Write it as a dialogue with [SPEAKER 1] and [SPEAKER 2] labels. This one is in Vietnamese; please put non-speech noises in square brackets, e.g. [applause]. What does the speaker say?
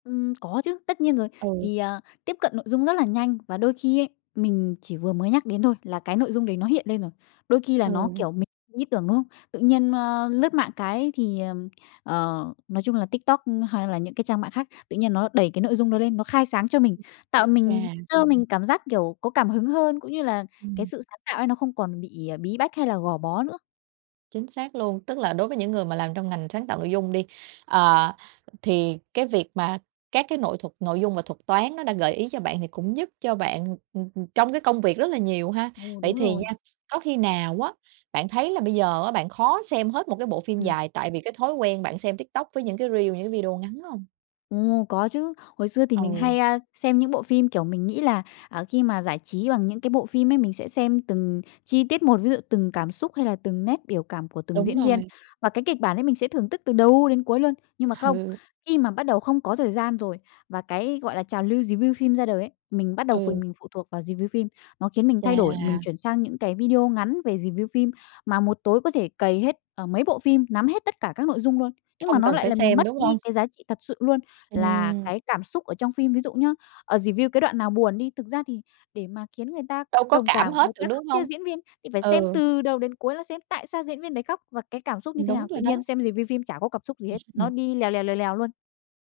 [SPEAKER 1] Ừm, có chứ, tất nhiên rồi.
[SPEAKER 2] Ừ.
[SPEAKER 1] Thì, ờ, tiếp cận nội dung rất là nhanh và đôi khi ấy mình chỉ vừa mới nhắc đến thôi, là cái nội dung đấy nó hiện lên rồi. Đôi khi là nó,
[SPEAKER 2] Ừ.
[SPEAKER 1] kiểu, mình có ý tưởng, đúng hông? Tự nhiên, nơ, lướt mạng cái thì, ờm, ờ, nói chung là TikTok hay là những cái trang mạng khác, tự nhiên nó đẩy cái nội dung đó lên, nó khai sáng cho mình,
[SPEAKER 2] Ừm.
[SPEAKER 1] tạo mình,
[SPEAKER 2] Chà.
[SPEAKER 1] cho mình cảm giác, kiểu, có cảm hứng hơn. Cũng như là cái
[SPEAKER 2] Ừm.
[SPEAKER 1] sự sáng tạo ấy nó không còn bị, à, bí bách, hay là gò bó nữa.
[SPEAKER 2] Chính xác luôn, tức là đối với những người mà làm trong ngành sáng tạo nội dung đi, ờ, thì cái việc mà các cái nội thuật nội dung và thuật toán nó đã gợi ý cho bạn, thì cũng giúp cho bạn, ừm, ừm, trong cái công việc rất là nhiều ha.
[SPEAKER 1] Ừ,
[SPEAKER 2] Vậy
[SPEAKER 1] đúng
[SPEAKER 2] thì nha,
[SPEAKER 1] rồi.
[SPEAKER 2] có khi nào á, bạn thấy là bây giờ á, bạn khó xem hết một cái bộ phim
[SPEAKER 1] Ừm.
[SPEAKER 2] dài, tại vì cái thói quen bạn xem TikTok, với những cái reel, những cái video ngắn hông?
[SPEAKER 1] Ồ! Có chứ. Hồi xưa thì mình
[SPEAKER 2] Ừ.
[SPEAKER 1] hay, a, xem những bộ phim, kiểu, mình nghĩ là, à, khi mà giải trí bằng những cái bộ phim ấy, mình sẽ xem từng chi tiết một. Ví dụ từng cảm xúc, hay là từng nét biểu cảm của từng
[SPEAKER 2] Đúng
[SPEAKER 1] diễn viên.
[SPEAKER 2] rồi.
[SPEAKER 1] Và cái kịch bản ấy mình sẽ thưởng tức từ đầu đến cuối luôn. Nhưng mà không.
[SPEAKER 2] Hừ.
[SPEAKER 1] Khi mà bắt đầu không có thời gian rồi, và cái, gọi là, trào lưu review phim ra đời ấy, mình bắt đầu phụ
[SPEAKER 2] Ừ.
[SPEAKER 1] mình phụ thuộc vào review phim, nó khiến mình thay đổi. Mình
[SPEAKER 2] Chà!
[SPEAKER 1] chuyển sang những cái video ngắn về review phim, mà một tối có thể cày hết, à, mấy bộ phim, nắm hết tất cả các nội dung luôn. Nhưng mà
[SPEAKER 2] Không
[SPEAKER 1] nó
[SPEAKER 2] cần
[SPEAKER 1] lại
[SPEAKER 2] phải
[SPEAKER 1] làm
[SPEAKER 2] xem,
[SPEAKER 1] mất
[SPEAKER 2] đúng hông?
[SPEAKER 1] đi cái giá trị thật sự luôn, là
[SPEAKER 2] Ừm.
[SPEAKER 1] cái cảm xúc ở trong phim. Ví dụ nhá, ờ, review cái đoạn nào buồn đi thực ra thì để mà khiến người ta
[SPEAKER 2] Đâu có
[SPEAKER 1] đồng
[SPEAKER 2] cảm
[SPEAKER 1] cảm,
[SPEAKER 2] hết
[SPEAKER 1] người
[SPEAKER 2] được,
[SPEAKER 1] ta khóc
[SPEAKER 2] đúng
[SPEAKER 1] theo
[SPEAKER 2] hông?
[SPEAKER 1] diễn viên, thì phải xem
[SPEAKER 2] Ừ.
[SPEAKER 1] từ đầu đến cuối, là xem tại sao diễn viên đấy khóc và cái cảm xúc như
[SPEAKER 2] Ừm,
[SPEAKER 1] thế
[SPEAKER 2] đúng
[SPEAKER 1] nào.
[SPEAKER 2] rồi
[SPEAKER 1] Tự nhiên
[SPEAKER 2] đó.
[SPEAKER 1] xem review phim chả có cặp xúc gì hết, nó
[SPEAKER 2] [chuckles]
[SPEAKER 1] đi lèo lèo, lèo lèo luôn.